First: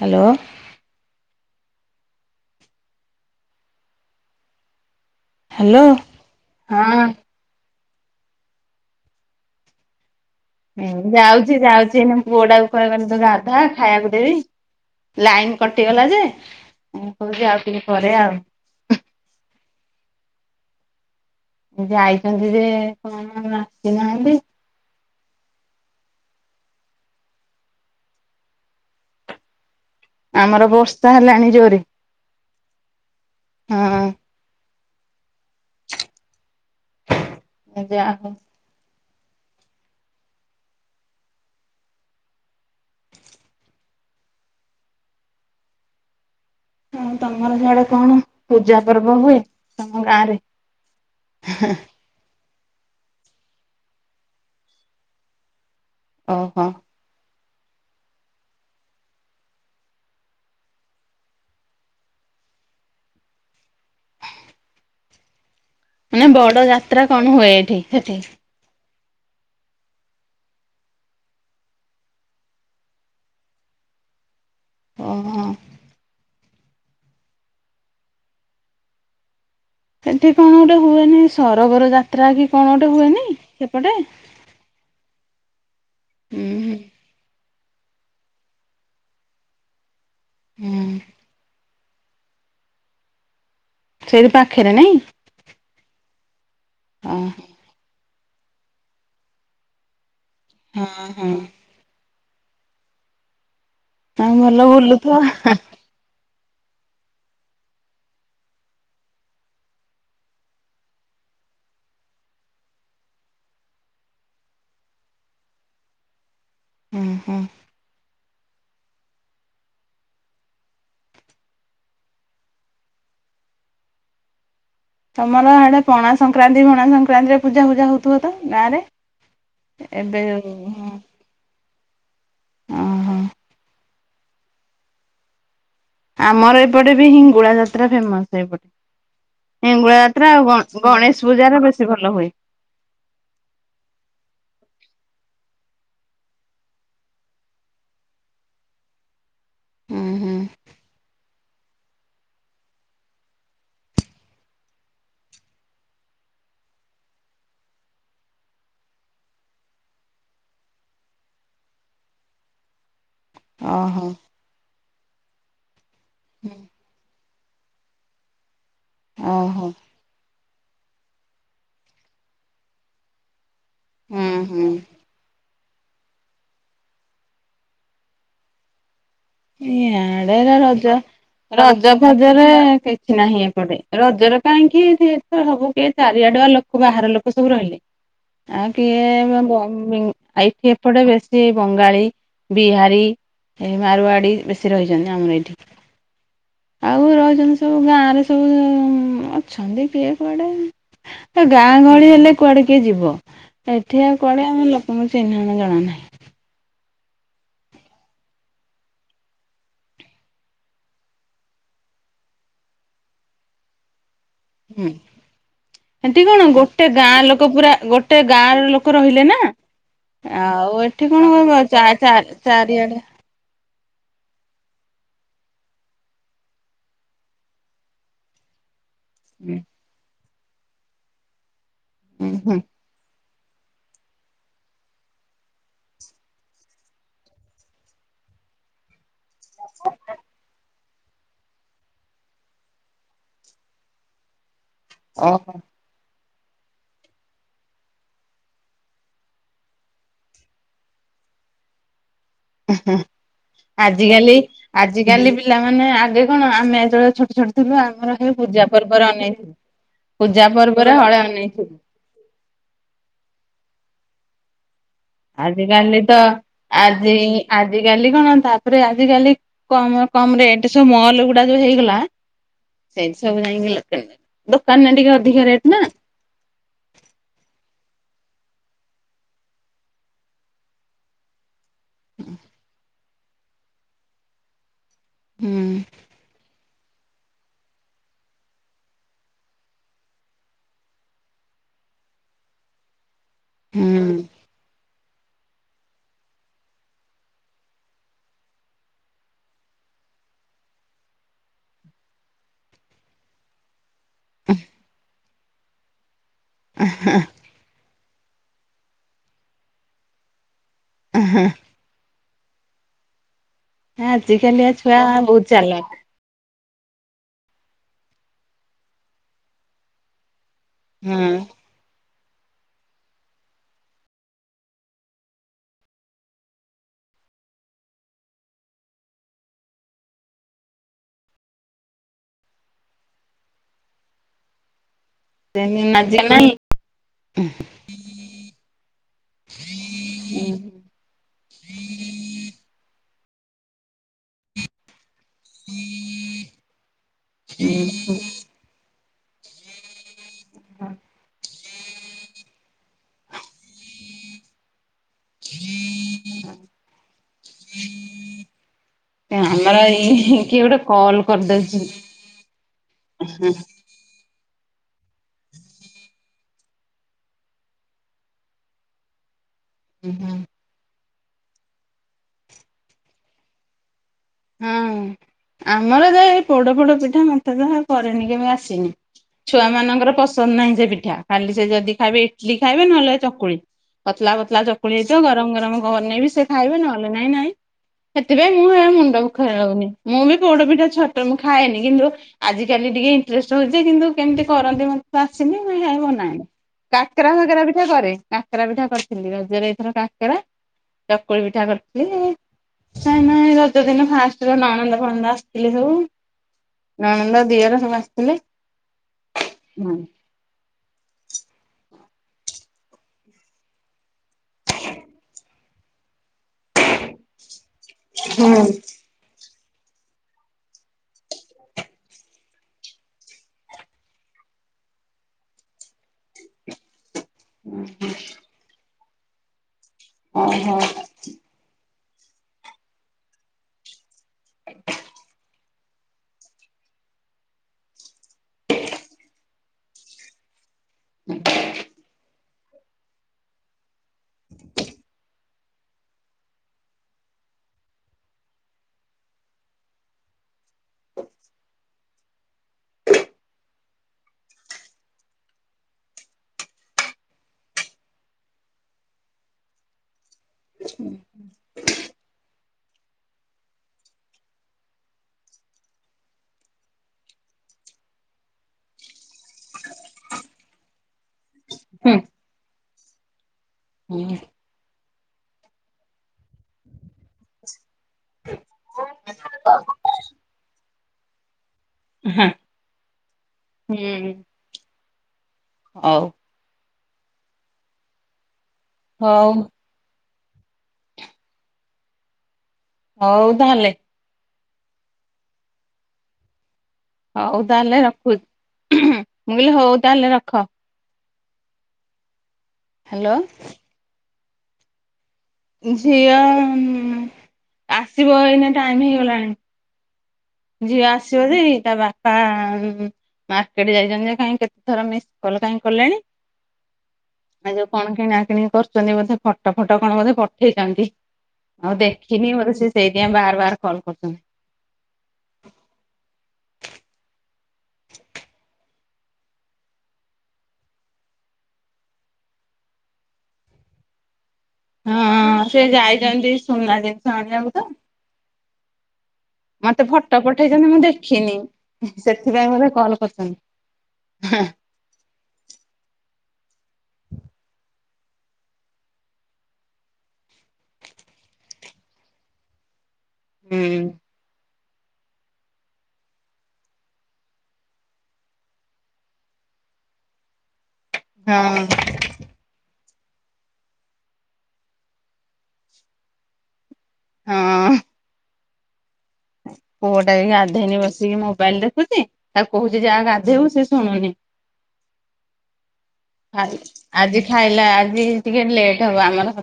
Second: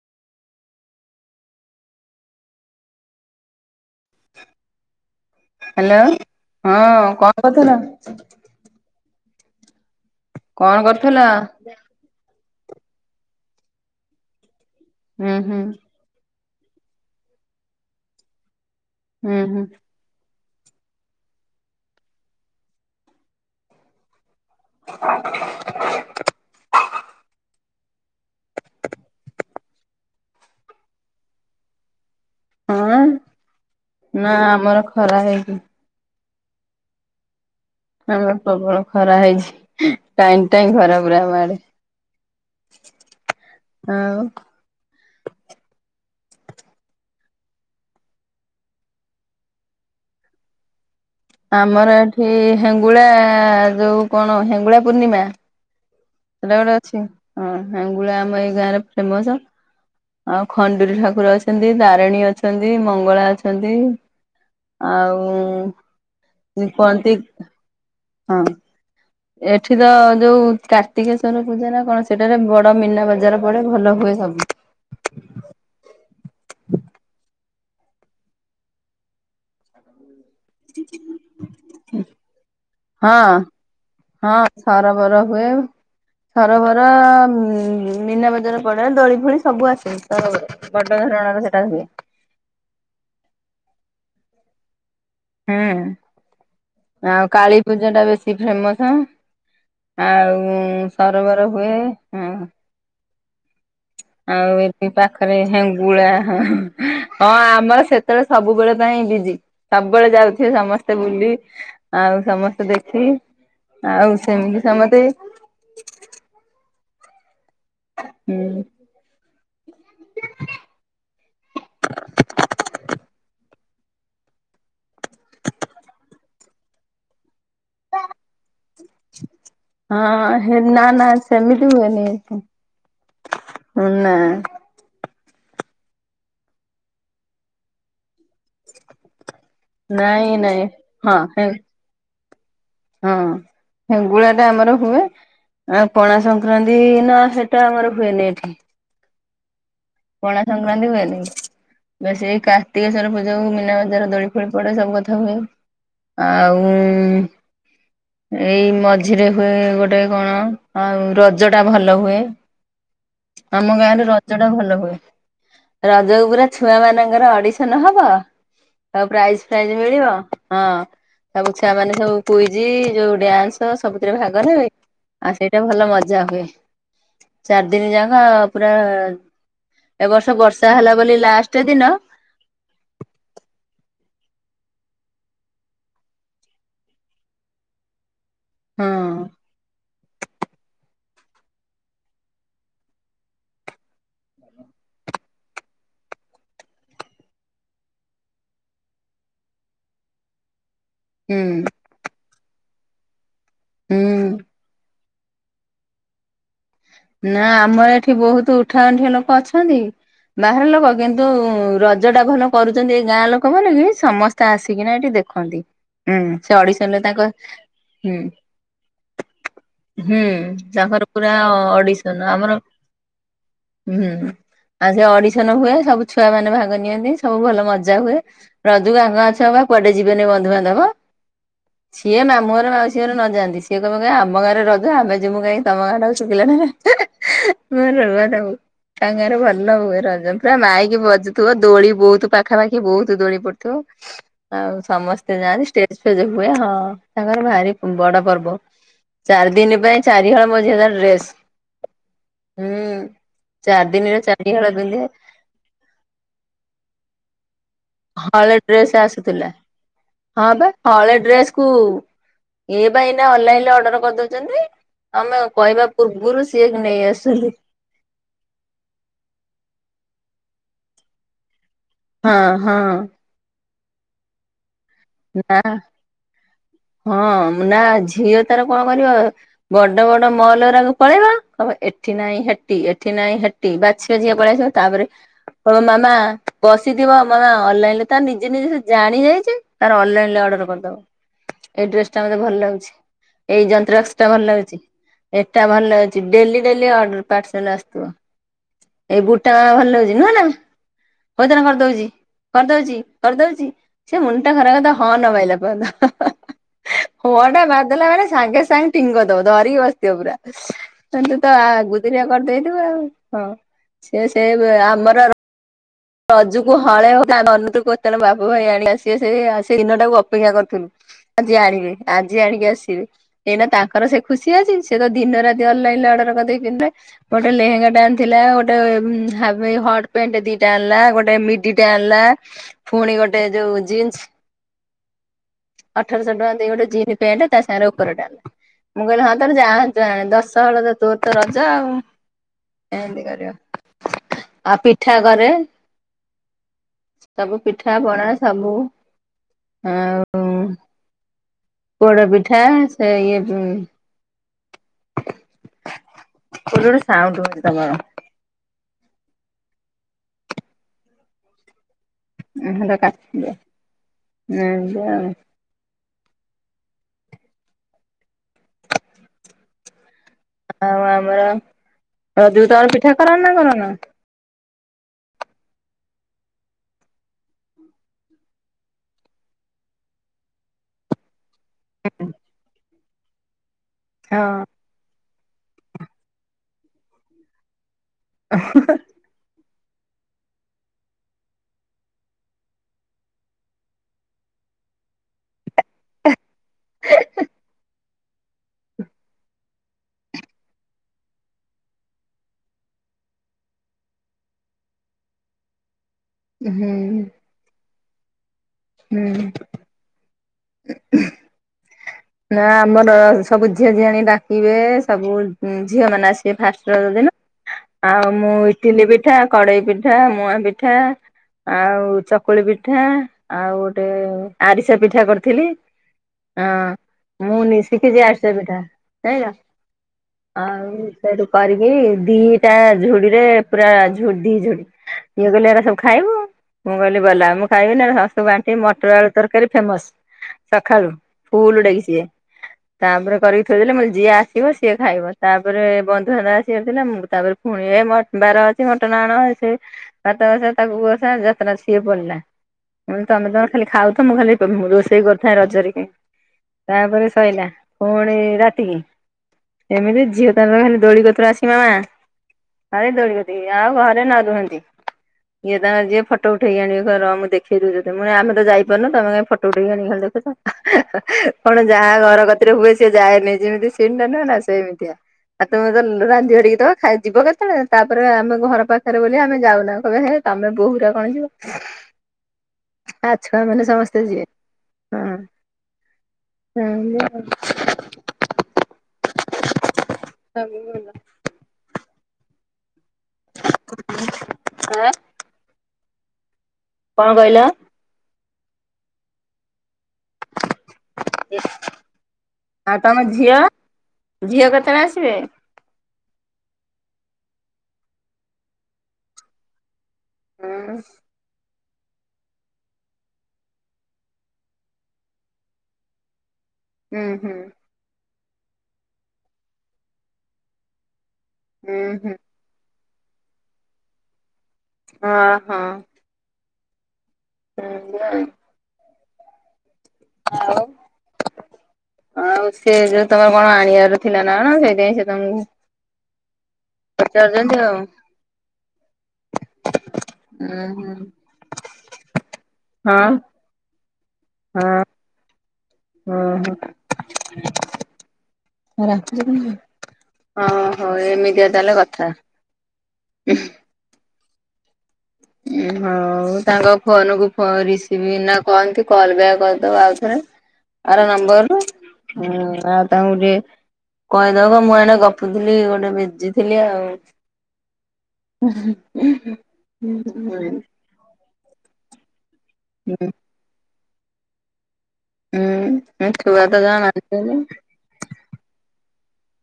Hello. Hello ହଁ କଣ କରୁଥିଲ? କଣ ହୁଁ କରୁଥିଲ? ଯାଉଛି ଯାଉଛି ପୁଅ ଟା କହିଲି ତୁ ଗାଧା ଖାଇବାକୁ ଦେବି। ହୁଁ ହୁଁ ଲାଇନ କଟିଗଲା ଯେ କହୁଛି ଆଉ ଟିକେ ପରେ ଆଉ। ହୁଁ ହୁଁ। ଯାଇଛନ୍ତି ଯେ କଣ ଆସିନାହାନ୍ତି। [inaudible] [inaudible] ଆମର ବସ୍ତା ହେଲାଣି ଜୋରେ। ହଁ ହଁ ନା ଆମର ଖରା ହେଇଛିି। ଯାହା ହଉ। ହଁ ପ୍ରବଳ ଖରା ହେଇଛି ଟାଇଁ ଟାଇଁ ଖରା ପୁରା ବାହାରେ। ଆଉ ହଁ ତମର ସିଆଡେ କଣ ପୂଜା ପର୍ବ ହୁଏ ତମ ଗାଁ ରେ? ଆମର ଏଠି ହେଙ୍ଗୁଳା ଯୋଉ କଣ ହେଙ୍ଗୁଳା ପୂର୍ଣ୍ଣିମା। ସେଟା ଓହୋ ଗୋଟେ ଅଛି, ହଁ ହେଙ୍ଗୁଳା ଆମ ଏଇ ଗାଁ ରେ ଫେମସ। ଆଉ ଖଣ୍ଡୁୁରୀ ଠାକୁର ଅଛନ୍ତି, ତାରିଣୀ ଅଛନ୍ତି, ମଙ୍ଗଳା ଅଛନ୍ତି। ଆଉ ମାନେ ବଡ ଯାତ୍ରା କୁହନ୍ତି କଣ ହୁଏ ଏଠି ସେଠି? ହଁ ଏଠି ତ ଯୋଉ କାର୍ତ୍ତିକେଶ୍ଵର ପୂଜା ନା କଣ ସେଟାରେ ବଡ ମୀନା ବଜାର ପଡେ ଭଲ ହୁଏ ସବୁ। ଓହୋ। ସେଠି କଣ ଗୋଟେ ହୁଏନି ସରୋବର ଯାତ୍ରା କି କଣ ଗୋଟେ ହୁଏନି ସେପଟେ? ସରୋବର ହୁଏ ହୁଁ ସରୋବର ଉଁ ମୀନା ବଜାର ପଡେ ଦୋଳି ଫୋଳି ସବୁ ଆସେ ତ ହୁଁ। ବଡ ଧରଣ ସେଟା ହୁଏ। ସେଇରି ପାଖରେ ନାଇଁ? ହୁଁ ଅ ଆଉ କାଳୀ ପୂଜା ଟା ବେଶୀ ଫେମସଁ। ଆଉ ଉଁ ହଁ ହଁ। ସରୋବର ହୁଏ ହଁ। ଆଉ ଭଲ ଏଠି ବୁଲୁଥିବ ପାଖରେ ହେଙ୍ଗ୍ ଗୁଳା ହଁ ଆମର ସେତେବେଳେ ସବୁବେଳେ ପାଇଁ ବିଜି। ସବୁବେଳେ ଯାଉଥିବେ ସମସ୍ତେ ବୁଲି ଆଉ ସମସ୍ତେ ଦେଖି। ଆଉ ସେମିତି ସମତେ ହୁଁ ହୁଁ ହୁଁ। ତମର ହାଡେ ପଣା ସଂକ୍ରାନ୍ତି ଭଣା ସଂକ୍ରାନ୍ତିରେ ପୂଜା ପୂଜା ହଉ ତୁହ ତ ଗାଁରେ ଏବେ ହଁ ହେ ଯୋଉ ନା ହଁ। ନା ସେମିତି ହୁଏନି ହୁଁ ହୁଁ ନା। ଆମର ଏପଟେ ବି ହିଙ୍ଗୁଳା ଯାତ୍ରା ଫେମ ସେଇପଟେ ଏଙ୍ଗୁଳା ଯାତ୍ରା ନାଇଁ ଆଉ ଗ ନାଇଁ ହଁ ଗଣେଶ ପୂଜାରେ ବେଶୀ ଭଲ ହୁଏ। ହଁ ହେଙ୍ଗୁଳା ଟା ଆମର ହୁଏ। ଆଁ ପଣା ସଂକ୍ରାନ୍ତି ନା ସେଟା ଆମର ହୁଏନି ଏଠି। ହୁଁ ହୁଁ ପଣା ସଂକ୍ରାନ୍ତି ହୁଏନି। ବାସ୍ ଏଇ କାର୍ତ୍ତିକେୟଶ୍ଵର ପୂଜାକୁ ମୀନା ବଜାର ଦୋଳି ଫୋଳି ପଡେ ସବୁ କଥା ହୁଏ। ଆଉ ଉଁ ଏଇ ମଝିରେ ହୁଏ ଗୋଟେ କଣ ଆଉ ରଜ ଟା ଭଲ ହୁଏ। [inaudible] ଆମ ଗାଁରେ ଓହୋ ରଜ ଟା ଭଲ ହୁଏ। ରଜକୁ ପୁରା ଛୁଆ ମାନଙ୍କର ଅଡିଶ୍ ଥନ ହବ ଆଉ ପ୍ରାଇଜ୍ ଓହୋ ଫ୍ରାଇଜ୍ ମିଳିବ। ହଁ ତବୁ ଛୁଆ ମାନେ ସବୁ କୁଇଜି ଯୋଉ ଡ୍ୟାନ୍ସ ସବୁଥିରେ ହୁଁ ଭାଗ ନେବେ। ହୁଁ। ଆ ସେଇଟା ଭଲ ମଜା ହୁଏ ଚାରି ଦିନି ଯାକ ଅ ପୁରା ଏ ବର୍ଷ ଏଁଡେ ଏରା ବର୍ଷା ରଜ ହେଲା ବୋଲି ଲାଷ୍ଟ ଦିନ ରଜ [unintelligible] ରଜରେ କିଛି ନାହିଁ ଏପଟେ ରଜର କାଇଁକି [unintelligible] ସବୁ କିଏ ଚାରି ଆଡୁଆ ଲୋ କୋ ବାହାର ଲୋକ ସବୁ ରହିଲେ ଆଉ ହଁ କିଏ [unintelligible] ଏଇଠି ଏପଟେ ବେଶ୍ ତି ବଙ୍ଗାଳୀ ବିହାରୀ ଏଁ ମାରୱାଡ଼ି ବେଶୀ ରହିଚନ୍ତି ଆମର ଏଠି। ଆଉ ରହିଚନ୍ତି ସବୁ ଗାଁରେ ସବୁ ଉଁ [unintelligible] ଅଛନ୍ତି କିଏ କୁଆଡେ। ହୁଁ ହେ ଗାଁ ଗହଳି ହେଲେ କୁଆଡେ କିଏ ଯିବ ଏଠି ଆଉ ହୁଁ। କୁଆଡେ ଆମେ ଲୋ ମୁଁ ଚିହ୍ନିନୁ ଜଣା ନାହିଁ। ନା ଆମର ଏଠି ବହୁତୁ ଉଠା ଅଣ୍ଠିଆ ଲୋକ ଅଛନ୍ତି। ବାହାର ଲୋକ କିନ୍ତୁ ରଜ ଟା ଭଲ କରୁଛନ୍ତି ଏ ଗାଁ ଲୋକ ମାନେ ବି ସମ ତ ଆସିକିନା ଏଠି ଦେଖନ୍ତି। ହୁଁ ହେଟି କଣ ସେ ଅଡିସନ ଗୋଟେ ରେ ତାଙ୍କ ଗାଁ ଲୋକ ପୁରା ହୁଁ ଗୋଟେ ଗାଁ ର ଲୋକ ରହିଲେ ନା। ହୁଁ ଆଉ ଏଠି ତାଙ୍କର କଣ ପୁରା କହିବ ଚା ଚା ଅଡିଶନ ଆମର ଚାରିଆଡେ ହୁଁ। ଆଉ ସେ ଅଡିସନ ହୁଏ ସବୁ ଛୁଆ ମାନେ ଭାଗ ନିଅନ୍ତି ସବୁ ଭଲ ମଜା ହୁଏ। ରଜକୁ ଆ [unintelligible] ନୂଆ ଅଛ ହୁଁ ବା କୁଆଡେ ଯିବେନି ବନ୍ଧୁବାନ୍ଧବ ସିଏ ମାମୁଁ ହୁଁ ଘର ମାଉସ୍ ସି ଅରେ ନ ଯାଆନ୍ତି ସିଏ କହିବ କି ଆମ ଗାଁରେ ରଜ ଆମେ ଯିବୁ କାଇଁ ତମ ଗାଁଟାକୁ ଶୁଖିଲାଟାରେ। [unintelligible] ତା ଗାଁରେ ଭଲ ହୁଏ ରଜ ପୁରା ମାଇକି ବଜୁଥିବ ଦୋଳି ବହୁତୁ ପାଖାପାଖି ବହୁତୁ ଦୋଳି ପଡୁଥିବ। ହ ଆଉ ସମସ୍ତେ ଯାଆନ୍ତି ଷ୍ଟେଜ୍ ଫେଜ୍ ହୁଏ ହଁ ତାଙ୍କର ଭାରି ବଡ ପର୍ବ। ଚାରି ଦିନ ପାଇଁ ଚାରିହଳ [unintelligible] ମଝିଆ ଡ୍ରେସ ହୁଁ ଚାରି ଦିନରେ ଆଜିକାଲି ଚାରିହଳ ପିନ୍ଧେ ଆଜିକାଲି ପିଲାମାନେେ ଆଗେ କଣ ଆମେ ଏତେବେଳେ ଛୋଟ ଛୋଟ ଥିଲୁ ଆମେ ହଳେ ଡ୍ରେସ ଆସୁଥିଲା ପୂଜା ହଁ ବା ପର୍ବରେ ହଳେ ଡ୍ରେସ୍ କୁ ଅନେଇଥିଲୁ। ଏ ପାଇଁ ଏଟ ଅନଲାଇନରେ ଅର୍ଡର କରିଦଉଛନ୍ତି ଆମେ କହିବା ପୂର୍ବରୁ ସିଏ ନେଇ ଆସୁଛନ୍ତି। ଆଜ କାଲି କଣ ତାପରେ ଆଜିକାଲି କମ କମ ରେଟ ସବୁ ମଲ ଗୁଡା ଯୋଉ ହେଇଗଲା ହଁ ହଁ। ସେଇଠି ସବୁ ଯାଇକି ଲୋକ ଦୋକାନ ନ ଟିକ [unintelligible] ନାଁ ହଁ ନା ଝିଅ ତାର କଣ କରିବ ବଡ ବଡ ମଲକୁ ପଳେଇବା ହଁ ଏଠି ନାଇଁ ହାଟି ଏଠି ନାଇଁ ହାଟି ବାଛିବା ଯଝି ପଳେଇ ତାପରେ ହୁଁ ହଁ ମାମା ବସିଥିବ ଅନଲାଇନ ରେ ତ ନିଜେ ନିଜେ ସେ ଜାଣି ଯାଇଛି ତାର ଅନଲାଇନ ରେ ଅର୍ଡର କରିଦବ ଏଇ ଡ୍ରେସ ଟା ମତେ ଭଲ ଲାଗୁଛି ଏଇ ଯନ୍ତ୍ରା ହୁଁ ଏଟା ଭଲ ରଉଛି ଏଟା ଭଲ ଅଉଛି ଡେଲି ଡେଲି ପାର୍ଲସ ଆସିଵ। ଏଇ ବୁଟା ଭଲ ହଉଛି ନୁହନା ଭୋଜନ କରିଦଉଛି କରିଦଉଛି କରିଦଉଛି ସେ ମୁଣ୍ଡ ଟା ଖରା କଥା ହଁ ନ ପାଇଲା ପର୍ଯ୍ୟନ୍ତ ଉଁ ହୁଁ। କଲ୍ ଟା ମାରିଦେଲା ମାନେ ସାଙ୍ଗେ ସାଙ୍ଗେ ଟିଙ୍ଗ କରିଦବ ଧରିକି ବସିଥିବ ପୁରା କିନ୍ତୁ ତା କରିଦେଇଥିବ ଆଉ ହଁ ସେ ସେ ବେ ଆମର ଚାଲ ରଜୁକୁ ହଳେ ହଉନା ଆମେ ଅନଉଥିଲୁ କେତେବେଳେ ବାପ ଭାଇ ଆଣିକି ଆସିବେ ସେ ସେ ଦିନଟାକୁ ଅପେକ୍ଷା କରିଥିଲୁ। ହଁ ଆଜି ଆଣିବେ ଆଜି ଆଣିକି ଆସିବେ। ଏଇନା ତାଙ୍କର ସେ ଖୁସି ଅଛି ସେତ ଦିନ ରାତି ଅନଲାଇନ ରେ ଅର୍ଡର କରିଦେଇ ପିନ୍ଧିଲେ। ଗୋଟେ ଲେହେଙ୍ଗା ଟେ ଆଣିଥିଲା ଗୋଟେ ଉଁ ହାପ ହଟ ପ୍ୟାଣ୍ଟ ଦି ଟା ଆଣିଲା ଗୋଟେ ମିଡିଟେ ଆଣିଲା ଫୁଣି ଗୋଟେ ଯୋଉ ଜିନ୍ସ ନାଜି ଅଠରଶହ ଟଙ୍କା ନାହିଁ ଦେଇ ଗୋଟେ ଜିନ ପ୍ୟାଣ୍ଟ ତା ସାଙ୍ଗରେ ଉପର ଟା। ମୁଁ କହିଲି ହଁ ତୋର ଯାହା ଆଣୁଛୁ ଆଣେ ଦଶହଳ ତ ତୋର ତ ରଜ ଆଉ। ଏନ୍ତି କରିବ। ଆଉ ପିଠା କରେ ସବୁ ପିଠା, ବରା ସବୁ ଆଉ ହଁ। ପୋଡପିଠା ସେ ଇଏ ଉଁ [inaudible] ଗୋଟେ ସାଉଣ୍ଡ ହଉଛି ତମର ଏ ଆମର ଇ ହିଁ କିଏ ଗୋଟେ କଲ୍ କରିଦଉଛି। ଉଁ ହୁଁ ସେଇଟା କାଟିଦିଅ, ଏମିତି ଆଉ ହୁଁ ହୁଁ। ଆଉ ଆମର ରଜୁକୁ ତମର ପିଠା କରନା କରୁନ? ହୁଁ ଆମର ତ ଏଇ ପୋଡ ଫୋଡ ପିଠା ମତେ ତ କରେନି କେବେ ଆସିନି ଛୁଆମାନଙ୍କର ପସନ୍ଦ ନାହିଁ ସେ ପିଠା ଖାଲି ସେ ଯଦି ଖାଇବେ ଇଟଲି ଖାଇବେ ନହେଲେ ଏଇ ଚକୁଳି ପତଲା ପତଲା ହଁ। ଚ କୁଳି ହେଇଥିବ ଗରମ ଗରମ ବନେଇବି ସେ ଖାଇବେ ନହେଲେ ନାଇଁ ନାଇଁ ସେଥିପାଇଁ ମୁଁ ହେ ମୁଣ୍ଡ ଖେଳଉନି ମୁଁ ବି ପୋଡ ପିଠା ଛୋଟ ମୁଁ ଖାଏନି କିନ୍ତୁ ଆଜିକାଲି ଟିକେ ଇଣ୍ଟରେଷ୍ଟ୍ ହଉଛି କିନ୍ତୁ କେମିତି କରନ୍ତି ମତେ ତ ଆସିନି ମୁଁ ହେଇ ବନାଏନି। କାକେରା ଫାକେରା ପିଠା କରେ। କାକେରା ପିଠା କରିଥିଲି ରଜରେ ଏଇଥର କାକେରା, ଚକୁଳି ପିଠା କରିଥିଲି। ନାଇଁ ନାଇଁ ରଜ ଦିନ ଫାଷ୍ଟ ରେ ନଣନ୍ଦ ଫଣନ୍ଦ ଆସିଥିଲେ ସବୁ ହୁଁ ନଣନ୍ଦ, ଦିଅର ସବୁ ଆସିଥିଲେ। ହୁଁ। ହୁଁ। ନା ଆମର ସବୁ ଝିଅ ଝିଆଣି ଡାକିବେ ସବୁ ଝିଅ ମାନେ ଆସିବେ ଫାଷ୍ଟ ରଜ ଦିନ ଆଉ ମୁଁ ଇଟିଲି ବି ପିଠା କଡେଇପିଠା, ମୁଆଁପିଠା ଆଉ ଚକୁଳି ପିଠା ଆଉ ଗୋଟେ ଆରିସା ପିଠା କରିଥିଲି। ହଁ ମୁଁ ନିଶିଖିଛି ଆରିସା ପିଠା ଯାଇଁଲ ଓହୋ ଆଉ ସେଇଠୁ କରିକି ଦିଟା ଝୁଡିରେ ପୁରା ଝୁଡି ଝୁଡି ଇଏ କହିଲେ ଏଗୁରା ସବୁ ଖାଇବୁ ମୁଁ କହିଲି ଗଲା ମୁଁ ଖାଇବି ନହେଲେ ସମସ୍ତଙ୍କୁ ବାଣ୍ଟିବି ମଟର ଆଳୁ ତରକାରୀ ଫେମସ। ସକାଳୁ ଫୁଲଡାକି ସିଏ। ତାପରେ କରିକି ଥୋଇଦେଲି ମୁଁ କହିଲି ଯିଏ ଆସିବ ସିଏ ଖାଇବ ତାପରେ ବନ୍ଧୁବାନ୍ଧବ ଆସିବାରଥିଲା ମୁଁ ତାପରେ ପୁଣି ଏ ବାର ଅଛି ମଟନ୍ ଆଣ ଇଏ ସିଏ ସାତ ମାସ ତାକୁ ବସା ଯତ୍ନ ସିଏ ପଡିଲା। ମୁଁ ତମେ ତମେ ଖାଲି ଖାଉଥ ମୁଁ ଖାଲି ରୋଷେଇ କରୁଥାଏ ରଜରେ କି ତାପରେ ସଇଲା ପୁଣି ରାତି କି ଏମିତି ଝିଅ ତାର ଖାଲି ଦୋଳି କତିରୁ ଆସି ମାମା ତାପରେ ଦୋଳି କତିକି ଆଉ ଘରେ ନ ରୁହନ୍ତି। ଇଏ ତାଙ୍କର ଯିଏ ଫଟ ଉଠେଇକି ଆଣିବେ କହିବେ ର ମୁଁ ଦେଖେଇଦଉଛି ତତେ ମୁଁ କହିଲି ଆମେ ତ ଯାଇପାରୁନୁ ତମେ କାଇଁ ଫଟୋ ଉଠେଇକି ଆଣିକ ଖାଲି ଦେଖଉଛ। କଣ ଯାହା ହୁଁ ଘର କତିରେ ହୁଏ ସିଏ ଯାଏନି ଯେମିତି ସିନ୍ ଟା ହୁଁ ନୁହେଁ ନା ସେମତିଆ। ଆଉ ତୁମେ ତ ରାନ୍ଧି ବାଢିକି ଦବ ଖା ଯିବ କେତେବେଳେ ତାପରେ ଆମେ ଘର ପାଖରେ ବୋଲି ଆମେ ଯାଉନା କହିବେ ହେ ତମେ ବୋହୁ ଗୁରା କଣ ଯିବ। ହୁଁ। ଛୁଆ ମାନେ ସମସ୍ତେ ଯିବେ। ହଉ। ହ [unintelligible] ହଉ। ସବଲା [unintelligible] ହଉ ତାହେଲେ। ଆଁ। [unintelligible] କଣ କହିଲ? ହଉ ତାହେଲେ ରଖୁ ମୁଁ କହିଲି ହଉ ତାହେଲେ ରଖ। ଆଉ ତମ ହ୍ୟାଲୋ ଝିଅ ଝିଅ କେତେବେଳେ ଆସିବେ? ଝିଅ ଆସିବ ଏଇନା ଟାଇମ ହେଇଗଲାଣି। ହୁଁ ଝିଅ ଆସିବ ଯେ ତା ବାପା ମାର୍କେଟ ଯାଇଛନ୍ତି ଯେ କାଇଁ କେତେ ଥର ମିସ୍ କଲ କାହିଁ କଲେଣି। ହୁଁ ହୁଁ। ଆ ଯୋଉ କଣ କିଣା କିଣି କରୁଛନ୍ତି ବୋଧେ ଫୋଟ ଫଟୋ କଣ ବୋଧେ ପଠେଇଛନ୍ତି। ଆଉ ହୁଁ ଦେଖିନି ମୋତେ ସ ସେଇଥିପାଇଁ ବାର ବାର କଲ୍ କରୁଛନ୍ତି। ହଁ ହଁ। ହୁଁ। [unintelligible] ଆଉ ଆଉ ସେ ଯୋଉ ତମର କଣ ଆଣିବାର ଥିଲା ନା ସେ ସେ ତମକୁ ହଁ ସେ ଯାଇଛନ୍ତି ସୁନା ଜିନିଷ ଆଣିବାକୁ ପଚାରୁଛନ୍ତି ତ ଆଉ। ମତେ ଫଟୋ ଉଁ ପଠେଇଛନ୍ତି ମୁଁ ହୁଁ ଦେଖିନି ସେଥିପାଇଁ ମୋତେ କଲ କରିୁଛନ୍ତି। ହଁ। ଓହୋ। ଓହୋ ଏମିତିଆ ତାହେଲେ କଥା। ହୁଁ। ଉ ହଉ ତାଙ୍କ ଫୋନକୁ ରିସିଭ ନା କହନ୍ତି କଲ ବ୍ୟାକ୍ କରିଦବା ଆଉ ଥରେ। ଆର ନମ୍ବରରୁ। ହଁ ହୁଁ ଆଉ ତାଙ୍କୁ ଟିକେ କହିଦବ ମୁଁ ଏଣେ ଗପୁଥିଲି ଗୋଟେ ବିଜିଥିଲି ଆଉ। ହଁ। ହଁ। ପୁଅ ଟାବି ଗାଧେଇନି ବସିକି ମୋବାଇଲ ଦେଖୁଛି ତାକୁ କହୁଛି ହୁଁ ଯାହା ଗାଧେଇବୁ ସେ ଶୁଣୁନି ହୁଁ ଛୁଆ ତ ଖାଇ ଜମା ଆଜି ମାନୁଛନ୍ତି ଖାଇଲା ଆଜି ଟିକେ ଲେଟ୍ ହବ ଆମର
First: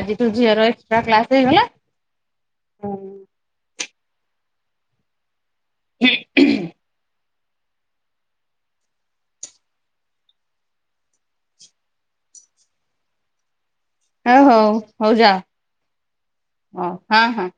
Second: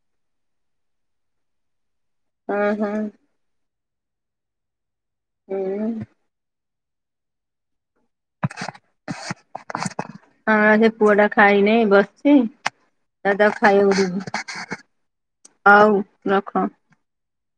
ଆଜିଠୁ ଝିଅର ଏକ୍ସଟ୍ରା କ୍ଲାସ୍ ହେଇଗଲା। ହୁଁ ଓ ହୁଁ। ହୁଁ। ହଁ ସେ ପୁଅଟା ଖାଇନି ବସିଛି ଯାଉଚି ତାକୁ ଖାଇବାକୁ ଦେବି। ହ ହଉ ହଉ ଯା ହଉ ରଖ। ହ ହଁ ହଁ।